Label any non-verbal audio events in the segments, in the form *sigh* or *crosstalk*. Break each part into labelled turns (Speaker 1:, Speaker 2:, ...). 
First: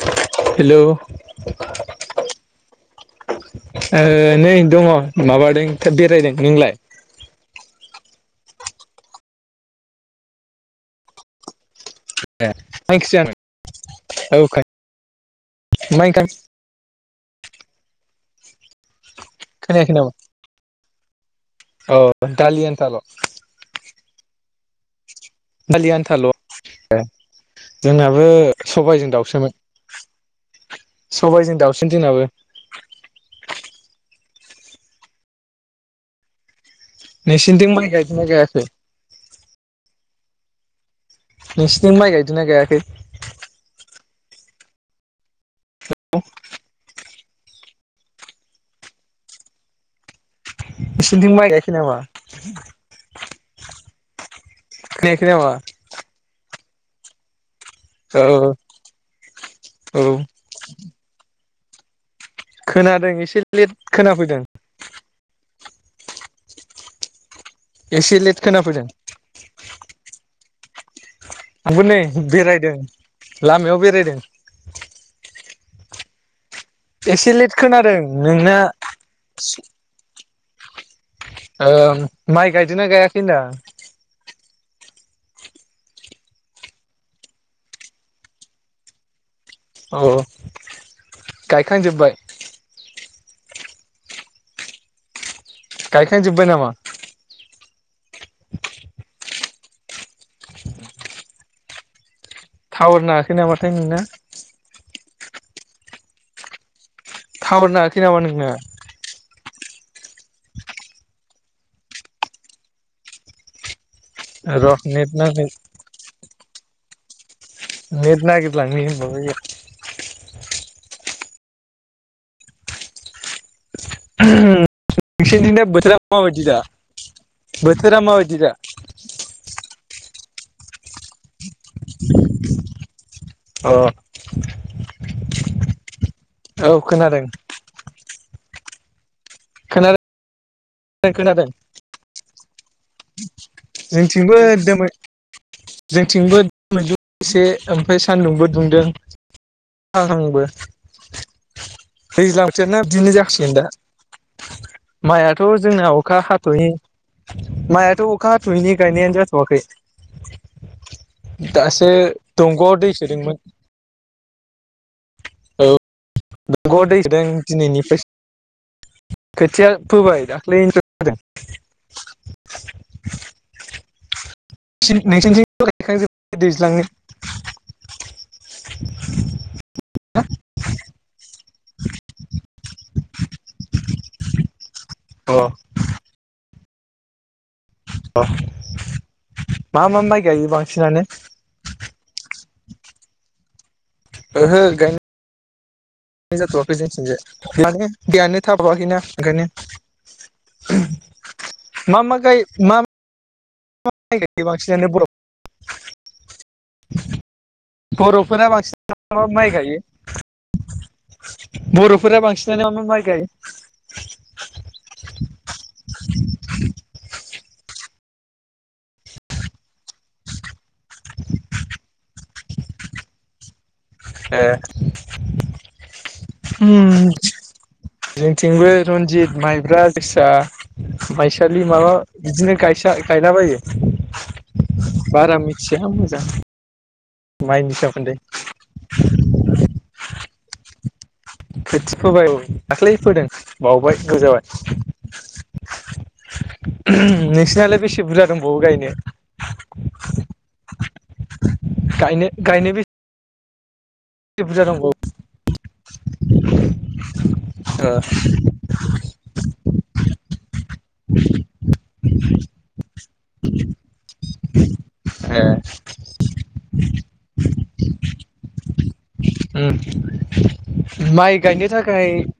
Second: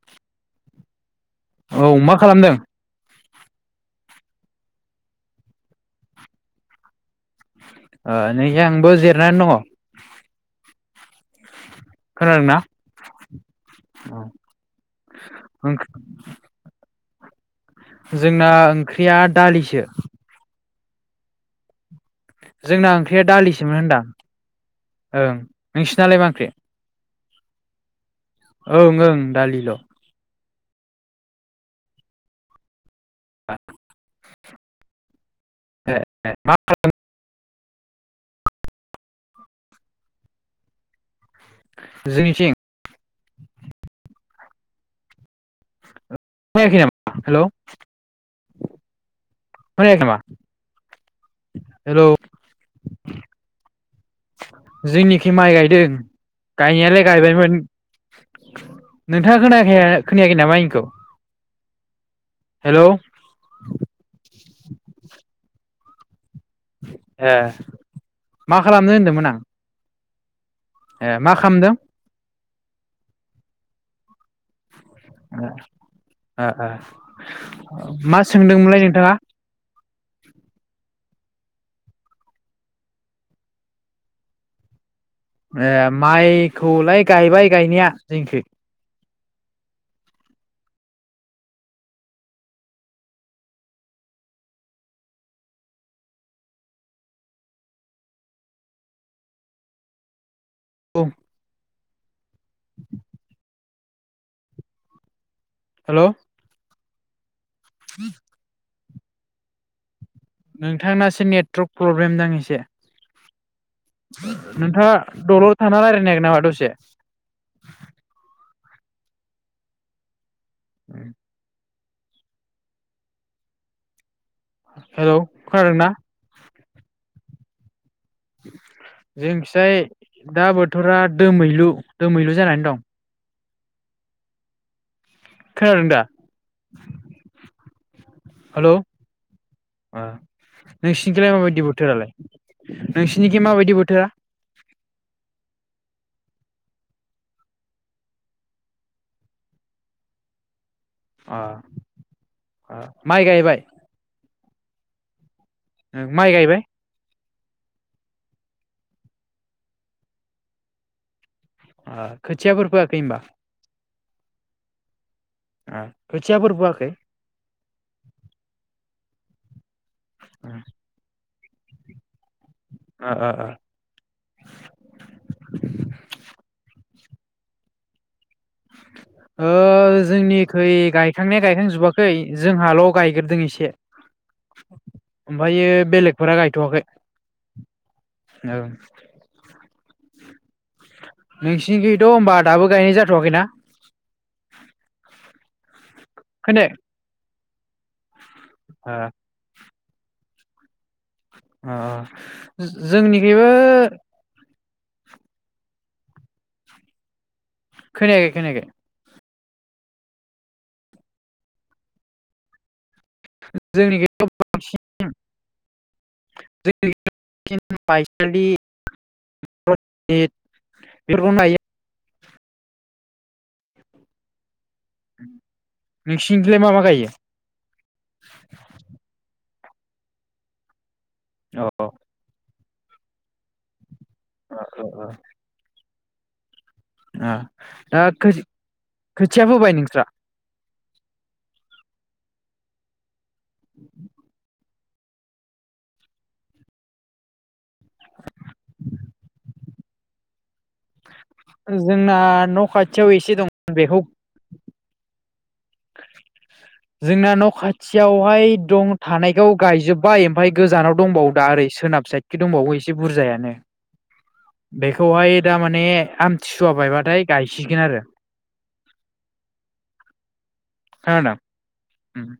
Speaker 1: *inaudible* Hello
Speaker 2: औ मा खालामदों?
Speaker 1: ओ नै दङ माबादों थ बेरायदों नोंलाय?
Speaker 2: ओ नैय आंबो जिरनानै दङ। खोनादों
Speaker 1: मा
Speaker 2: ना?
Speaker 1: ओंख्रि जानाय औ मा ओंखाम *inaudible*
Speaker 2: जोंना उम ओख्रिया दालिसो
Speaker 1: औ
Speaker 2: जोंना ओंख्रिया दालिसोमोन होनदां ओं नोंसिनालाय मा ओंख्रि?
Speaker 1: जोंना आबो
Speaker 2: ओं
Speaker 1: सबायजों
Speaker 2: ओं
Speaker 1: दाउसोमोन
Speaker 2: दालिल'
Speaker 1: सबायजों दाउसिन जोंनाबो
Speaker 2: ए ए मा खालाम *unintelligible*
Speaker 1: नोंसोरनिथिं माइ गायफानाय गायाखै? नोंसिनि माइ गायदिना
Speaker 2: जोंनिथिं
Speaker 1: गायाखै?
Speaker 2: खोनायाखै आं हेलौ
Speaker 1: बेसेदिं माइ गायखि नामा?
Speaker 2: हेलौ
Speaker 1: खोनायाखै
Speaker 2: जोंनिखि
Speaker 1: नामा
Speaker 2: माइ गायदों। गायनायालाय गायबायमोन।
Speaker 1: औ
Speaker 2: नोंथाङा खोनायाखे
Speaker 1: औ
Speaker 2: खोनायाखै नामा आंनिखौ? हेलौ
Speaker 1: खोनादों एसे लेट खोनाफैदों।
Speaker 2: *unintelligible* ए
Speaker 1: एसे लेट
Speaker 2: मा
Speaker 1: खोनाफैदों
Speaker 2: खालामनो होनदोंमोन आं। ए मा खालामदों
Speaker 1: आंबो नै बेेराइ दों लामायाव बेरायदों।
Speaker 2: दा आ आ
Speaker 1: एसे लेट खोनादों
Speaker 2: मा
Speaker 1: नोंना
Speaker 2: सोंदोंमोनलाय नोंथाङा? *unintelligible*
Speaker 1: ओ माइ गायदोंना गायाखै होन्दां?
Speaker 2: ए माइखौलाय गायबाय गायनाया जोंखै
Speaker 1: औ औ गायखांजोबबाय गायखां जोबबाय नामा?
Speaker 2: औ
Speaker 1: थावर नाङाखै नामा नों ना
Speaker 2: हेलौ
Speaker 1: थावार नाङाखै नामा नोंना
Speaker 2: नोंथांनासो नेटवर्क प्रब्लेम दां एसे
Speaker 1: र'
Speaker 2: नोंथाङा
Speaker 1: नेट नाङै
Speaker 2: दलर थाना रायलाय नायगोन नामा दसे *unintelligible*
Speaker 1: नेट नागिरलांनि *unintelligible*
Speaker 2: *unintelligible* हेलौ
Speaker 1: नोंसोरथिना
Speaker 2: खोनादोंना
Speaker 1: बोथोरा माबायदि दा बो
Speaker 2: जोंखिजाय दा बोथोरा दोमैलु दोमैलु जानानै दं खोनादों दा
Speaker 1: अ औ खोनादों
Speaker 2: हेलौ ओ
Speaker 1: खोनादों
Speaker 2: नोंसिनिथिलाय
Speaker 1: खोनादों
Speaker 2: माबायदि बोथोरालाय नोंसिनिखि माबायदि बोथोरा
Speaker 1: जोंथिंबो एदमै जोंथिंबो दोमैलु एसे ओमफ्राय सान्दुंबो दुंदों अखा हाहांबो।
Speaker 2: अ अ
Speaker 1: दैज्लांसेनो बिदिनो
Speaker 2: माइ
Speaker 1: जाासिगोन
Speaker 2: गायबाय
Speaker 1: दा माइआ थ' जोंना अखा
Speaker 2: माइ गायबाय
Speaker 1: हाथ'यि माइआथ' अखा हाथ'यैनि गायनायानो जाथ'वाखै दासो
Speaker 2: अ खोथियाफोर
Speaker 1: दंग'आव दै
Speaker 2: फोआखै होनबा
Speaker 1: सोदोंमोन। औ
Speaker 2: खोथियाफोर
Speaker 1: नोंगौ
Speaker 2: फोआखै
Speaker 1: दैदों दिनैनिफ्राय खोथिया फोबाय दाख्लैनो फोदों
Speaker 2: आ आ आ
Speaker 1: नोंसि नोंसिनिथिं *inaudible* दैज्लां
Speaker 2: ओ जोंनि खै गायखांनाया गायखां जोबाखै जोंहाल' अ गायगोरदों एसे
Speaker 1: अ
Speaker 2: ओमफायो बेलेगफोरा गाय थ'आखै
Speaker 1: अ
Speaker 2: ओं
Speaker 1: मा मा माइ गायो बांसिनानो
Speaker 2: नोंसिनि थ' होनबा दाबो गायनाय जा *unintelligible*
Speaker 1: ओहो गाय नो
Speaker 2: खोनायाखै?
Speaker 1: जाथ'आखै जोंथिंजाय *unintelligible*
Speaker 2: अ
Speaker 1: ओंखायनो *unintelligible*
Speaker 2: आ
Speaker 1: मा मा गाय मा मा
Speaker 2: जोंनिखियै
Speaker 1: *inaudible*
Speaker 2: *unintelligible*
Speaker 1: *inaudible*
Speaker 2: खोनायाखै
Speaker 1: बर'फोरा
Speaker 2: खोनायाखै
Speaker 1: बांसिन *inaudible* माइ गायो बर'फोरा बांसिनानो मा मा माइ गायो
Speaker 2: *inaudible* *unintelligible*
Speaker 1: *inaudible*
Speaker 2: *unintelligible* *inaudible*
Speaker 1: *unintelligible*
Speaker 2: नोंसिनिखैलाय मा मा
Speaker 1: उम
Speaker 2: गायो?
Speaker 1: जोंथिंबो रनजित माइ *inaudible* जोसा मायसालि
Speaker 2: अ
Speaker 1: माबा बिदिनो गाय *inaudible* गायला बायो बारा मिथिया *inaudible* *unintelligible* माइनि
Speaker 2: *inaudible* दा
Speaker 1: सोमोन्दै
Speaker 2: खो खोथिया फोबाय नोंस्रा
Speaker 1: खोथि फोबाय औ दाख्लै फोदों बावबाय गोबाव जाबाय नोंसिनालाय बेसे बुरजा दंबावो गायनो
Speaker 2: जोंना
Speaker 1: गायनो
Speaker 2: न'
Speaker 1: गायनो
Speaker 2: खाथियाव एसे दं बेखौ
Speaker 1: बेसे बुरजा दंबावो *inaudible*
Speaker 2: जोंना न'
Speaker 1: ओ
Speaker 2: खाथियावहाय दं थानायखौ गायजोब्बाय ओमफ्राय गोजानाव दंबाव दा ओर सोनाब साइडखै दंबावो एसे बुरजायानो बेखौहाय
Speaker 1: ए
Speaker 2: थारमाने आमथिसुवा बायबा थाय गायसिगोन आरो
Speaker 1: ओ
Speaker 2: खोनादों
Speaker 1: माइ गायनो थाखाय
Speaker 2: उम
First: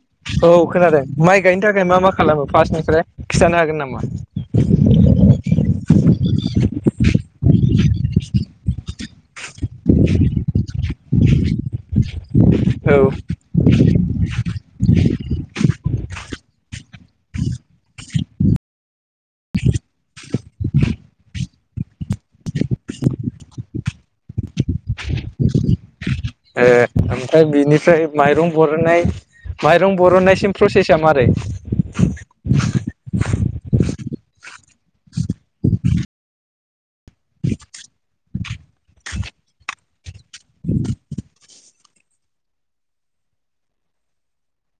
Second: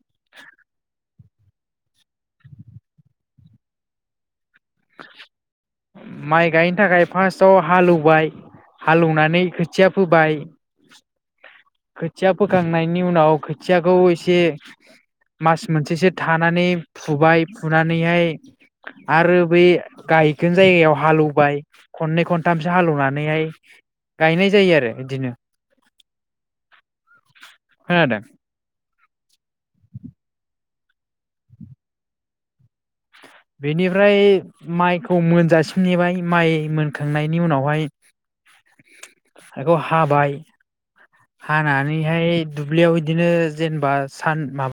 Speaker 1: औ खोनादों माइ गायनो थाखाय मा मा खालामो फार्स्टनिफ्राय खिन्थानो हागोन नामा
Speaker 2: फार्टआव हालौवबाय हालौनानै खोथिया फोबाय खोथिया
Speaker 1: औ
Speaker 2: फोखांनायनि उनाव खोथिया खोथियाखौ एसे मास मोनसेसो थानानै फुबाय फुनानैहाय आरो बै गायगोन जायगायाव हालेवबाय खननै खनथामसो हालेवनानैहाय गायनाय जायो आरो बिदिनो
Speaker 1: ए ओमफ्राय बिनिफ्राय
Speaker 2: खोनादों
Speaker 1: माइरं बरननाय माइरं बरननायसिम प्रसेसा मारै
Speaker 2: बेनिफ्राय माइखौ मोनजासिम नेबाय माइ मोनखांनायनि उनावहाय बेखौ हाबाय हानानैहाय दुब्लियाव इदिनो जेनेबा सान माबा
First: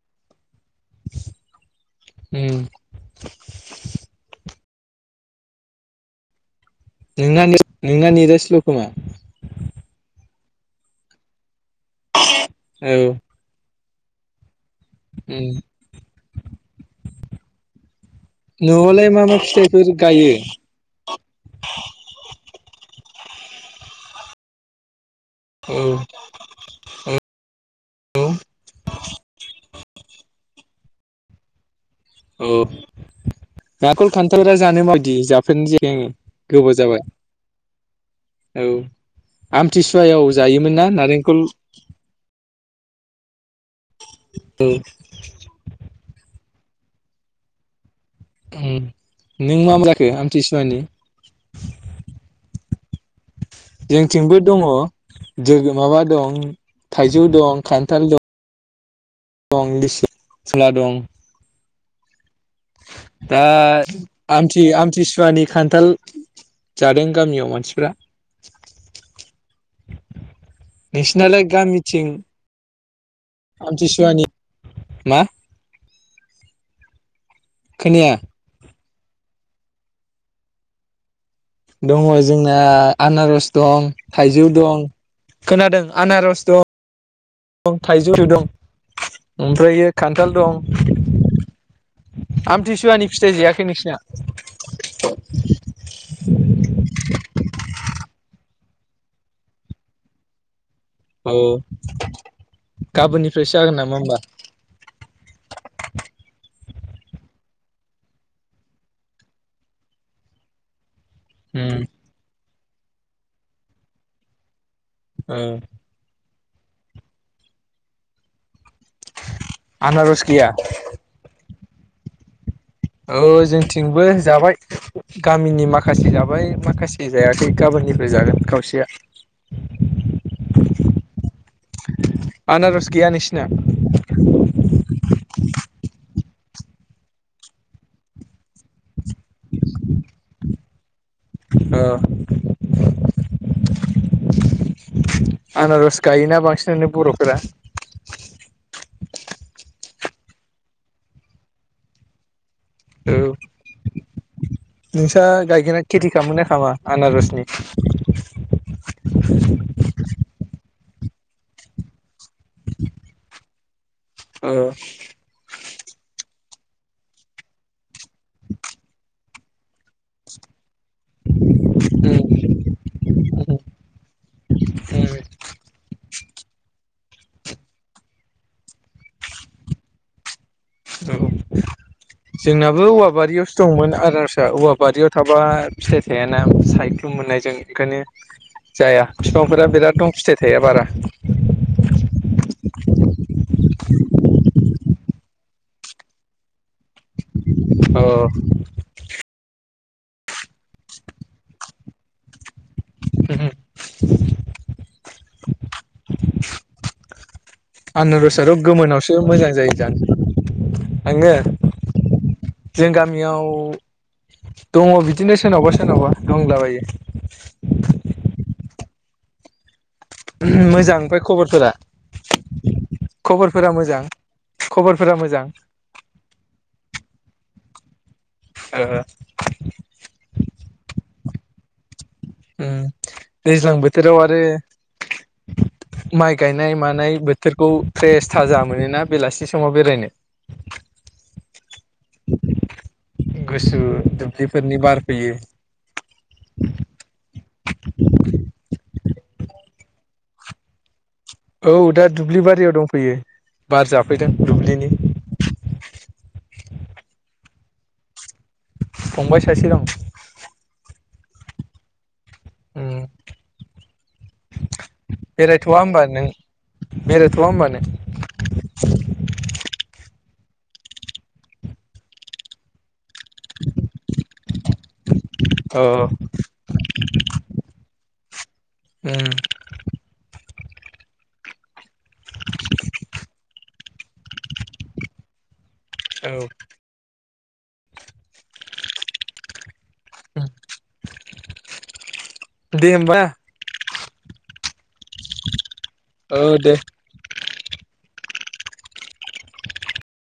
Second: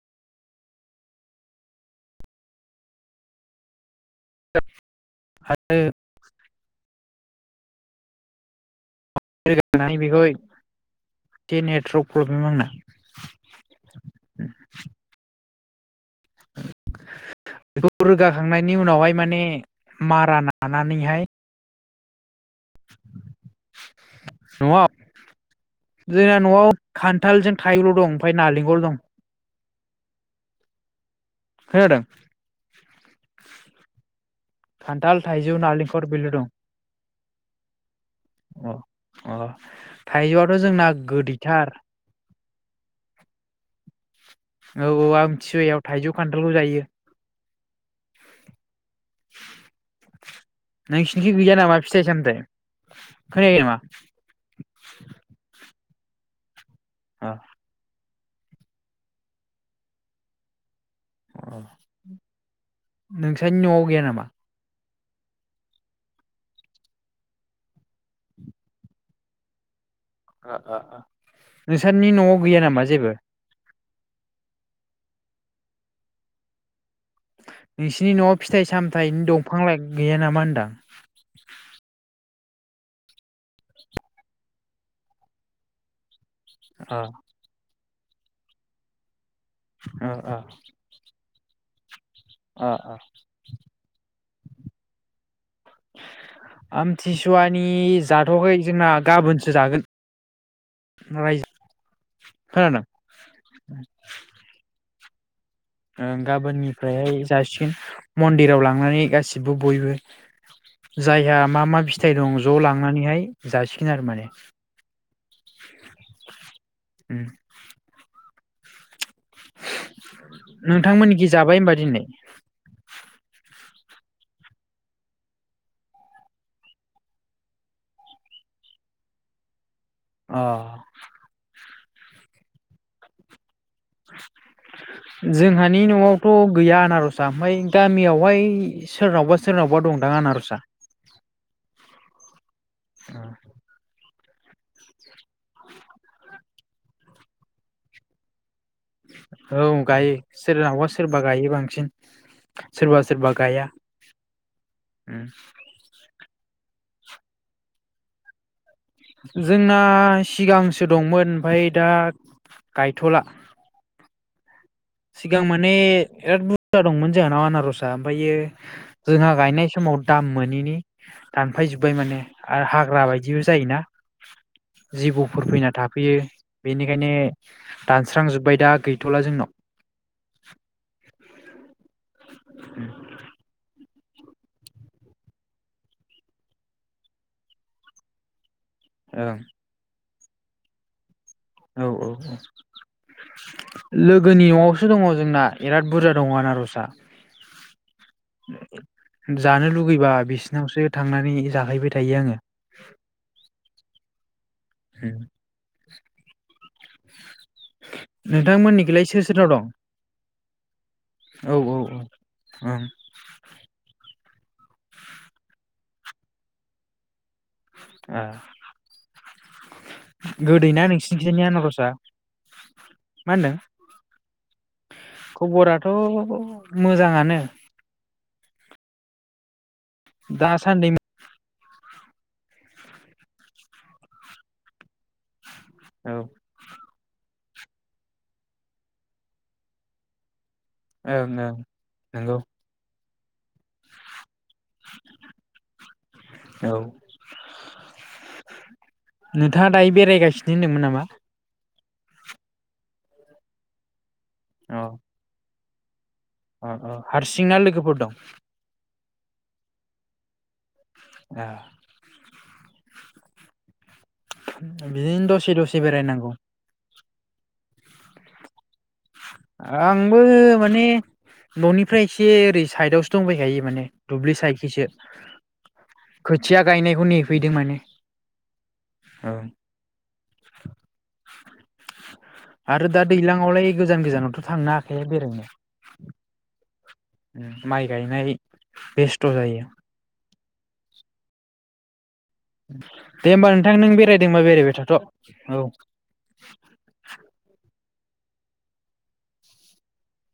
Speaker 1: उम
Speaker 2: आरो
Speaker 1: नोंना *unintelligible* नोंना नेटआ स्ल' खोमा
Speaker 2: *unintelligible* बिखौ एसे नेटवर्क प्रब्लेम आंना
Speaker 1: औ ओम
Speaker 2: बेखौ रोगाखांनायनि उनावहाय
Speaker 1: मा मा
Speaker 2: माने
Speaker 1: फिथाइफोर गायो
Speaker 2: मारा नानानैहाय
Speaker 1: *inaudible*
Speaker 2: न'आव
Speaker 1: औ
Speaker 2: जोंहा न'आव खान्थालजों थाइल' दं
Speaker 1: औ
Speaker 2: ओमफ्राय नालेंखल दं। खोनादों?
Speaker 1: औ *unintelligible* खान्थालफ्रा जानो बायदि
Speaker 2: खान्थाल थाइजौ
Speaker 1: जाफेरनो
Speaker 2: नालेंखर
Speaker 1: *unintelligible*
Speaker 2: बेल' दं
Speaker 1: गोबाव जाबाय औ
Speaker 2: अ अ
Speaker 1: आमथिसुवायाव
Speaker 2: थाइजौआथ'
Speaker 1: जायोमोन ना
Speaker 2: जोंना
Speaker 1: नारेंखल
Speaker 2: गोदैथार। औ औ आमथिसुवायाव थाइजौ खान थालबो जायो।
Speaker 1: *inaudible* नों मामा जाखो आमथिसुवानि?
Speaker 2: नोंसिनिखि गैया नामा फिथाइ *unintelligible*
Speaker 1: जोंथिंबो दङ जोगो माबा दं। थाइजौ
Speaker 2: अ
Speaker 1: दं खान्थाल दं । दं लिसु *unintelligible* दं।
Speaker 2: *inaudible*
Speaker 1: दा
Speaker 2: नोंसानि न'आव गैया नामा
Speaker 1: आमथि आम थिसुवानि खान्थाल जादों गामियाव मानसिफ्रा।
Speaker 2: ओ ओ ओ
Speaker 1: नोंसिनालाय गामिथिं
Speaker 2: नोंसोरनि न'आव गैया नामा जेबो?
Speaker 1: सुवानि मा?
Speaker 2: नोंसिनि
Speaker 1: खोनाया
Speaker 2: न'आव फिथाइ साम थाइनि दंफां लाइ गैया नामा होनदां?
Speaker 1: दङ जोंना आनारस दं थाइजौ दं खोनादों आनारस दं
Speaker 2: औ।
Speaker 1: दं थाइजौ *unintelligible* ओमफ्रायो
Speaker 2: अ अ
Speaker 1: खान्थाल दं।
Speaker 2: अ अ
Speaker 1: आमथिसुवानि फिथाइ जायाखै नोंसिना? *unintelligible*
Speaker 2: आमथिसुवानि जाथ'याखै जोंना गाबोनसो जागोन।
Speaker 1: औ
Speaker 2: रायजो खोनादों
Speaker 1: गाबोननिफ्रायसो जागोन नामा होमबा?
Speaker 2: ओं गाबोननिफ्रायहाय जासिगोन मन्दिराव लांनानै गासिबो बयबो। जायहा मा मा
Speaker 1: उम
Speaker 2: फिथाइ दं ज' लांनानैहाय जासिगोन आरो माने।
Speaker 1: ओ।
Speaker 2: ओम।
Speaker 1: आनारस गैया
Speaker 2: नोंथांमोनखि जाबाय होनबा दिनै
Speaker 1: जोंबो जाबाय गामिनि माखासे जाबाय माखासे जायाखै गाबोननिफाय जागोन खावसेया।
Speaker 2: अ
Speaker 1: आनारस गैया नोंसिना?
Speaker 2: जोंहानि न'आवथ' गैया आनारसआ ओमफाय गामियावहाय। सोरनावबा सोरनावबा दंदां आनारसा
Speaker 1: औ *unintelligible*
Speaker 2: औ *unintelligible*
Speaker 1: आनारस गायोना बांसिनो बर'फोरा
Speaker 2: औ गायो सोरनावा सोरबा गायो बांसिन सोरबा
Speaker 1: औ
Speaker 2: सोरबा गाया
Speaker 1: नोंस्रा
Speaker 2: उम
Speaker 1: गायगोना खेथि खालामोन *unintelligible* खामा आनारसनि *unintelligible*
Speaker 2: जोंना सिगांसो गोसो दंमोन ओमफ्राय दा *unintelligible* गायथला
Speaker 1: औ *unintelligible*
Speaker 2: सिगां माने बिराद बुरजा दंमोन जोंहानाव आनारसआ ओमफ्रायो जोंहा गायनाय समाव दाम मोनैनि दानफायजोब्बाय माने
Speaker 1: उम
Speaker 2: आरो हाग्रा बायदिबो जायोना
Speaker 1: उम
Speaker 2: जिबौफोर फैना थाफैयो बेनो बेंखायनो दानस्रांजोब्बाय दा गैथ'ला जोंनाव *inaudible*
Speaker 1: *inaudible* जोंनाबो औवाबारियावसो दंमोन आरो *inaudible* सोरिसा औवा बारियाव थाबा फिथाइ थायाना सायख्लुम मोननायजों ओंखायनो *inaudible* जाया
Speaker 2: ओं
Speaker 1: बिफांफोरा बिराद दं फिथाइ थाइया बारा
Speaker 2: औ औ औ लोगोनि न'आवसो दङ जोंना बिराद बुरजा दङ आनारसाआ
Speaker 1: *inaudible* औ *unintelligible*
Speaker 2: गैबा बिसिनावसो थांनानै जाहैबाय थायो आङो
Speaker 1: हम
Speaker 2: हे *unintelligible*
Speaker 1: आनारसथ' गोमोनावसो मोजां
Speaker 2: दं
Speaker 1: जायो जानो आंङो
Speaker 2: औ औ ओं
Speaker 1: जों गामियाव दङ' बिदिनो सोरनावबा सोरनावबा दंलाबायो।
Speaker 2: ए गोदैना
Speaker 1: मोजां ओमफ्राय
Speaker 2: नोंसिनिथिनि
Speaker 1: खबरफोरा
Speaker 2: आनारसआ मा होनदों
Speaker 1: खबरफोरा मोजां खबरफोरा मोजां
Speaker 2: खबराथ' मोजाङानो
Speaker 1: ओ
Speaker 2: दासानदै
Speaker 1: उम दैज्लां बोथोराव आरो
Speaker 2: औ ओं
Speaker 1: माइ गायनाय मानाय बो फेरखौ फ्रेस थाजा मोनोना बेलासि समाव बेरायनो
Speaker 2: ओं ओं नगौ
Speaker 1: गुसु दु ब्लिफोरनि बार फैयो।
Speaker 2: *inaudible* नोंथा *unintelligible* दायो बेरायगासिनो होनदोंमोन नामा?
Speaker 1: औ दा दुब्लि बारियाव दंफैयो बार जा फैदों
Speaker 2: अ
Speaker 1: दुब्लिनि।
Speaker 2: अ अ हारसिं ना लोगोफोर दं?
Speaker 1: फंबाय सासे दं।
Speaker 2: एह
Speaker 1: उम।
Speaker 2: बिदिनो दसे दसे बेरायनांगौ।
Speaker 1: बेरायथ'आ होनबा नों?
Speaker 2: आंबो माने न'निफ्राय एसे ओरै साइदावसो दंबायखायो माने दुब्लि साइडखिसो
Speaker 1: औ
Speaker 2: खोथिया गायनायखौ नेफैदों माने।
Speaker 1: उम
Speaker 2: औ। आरो दा दैलांयावलाय गोजान गोजानावथ' थांनो हाखाया बेरायनो।
Speaker 1: औ।
Speaker 2: उम माइ गायनाय बेस्थ' जायो।
Speaker 1: उम *inaudible*
Speaker 2: दे होमबा नोंथां नों बे रायदोंबा बेरायबाय थाथ' औ
Speaker 1: ओ दे।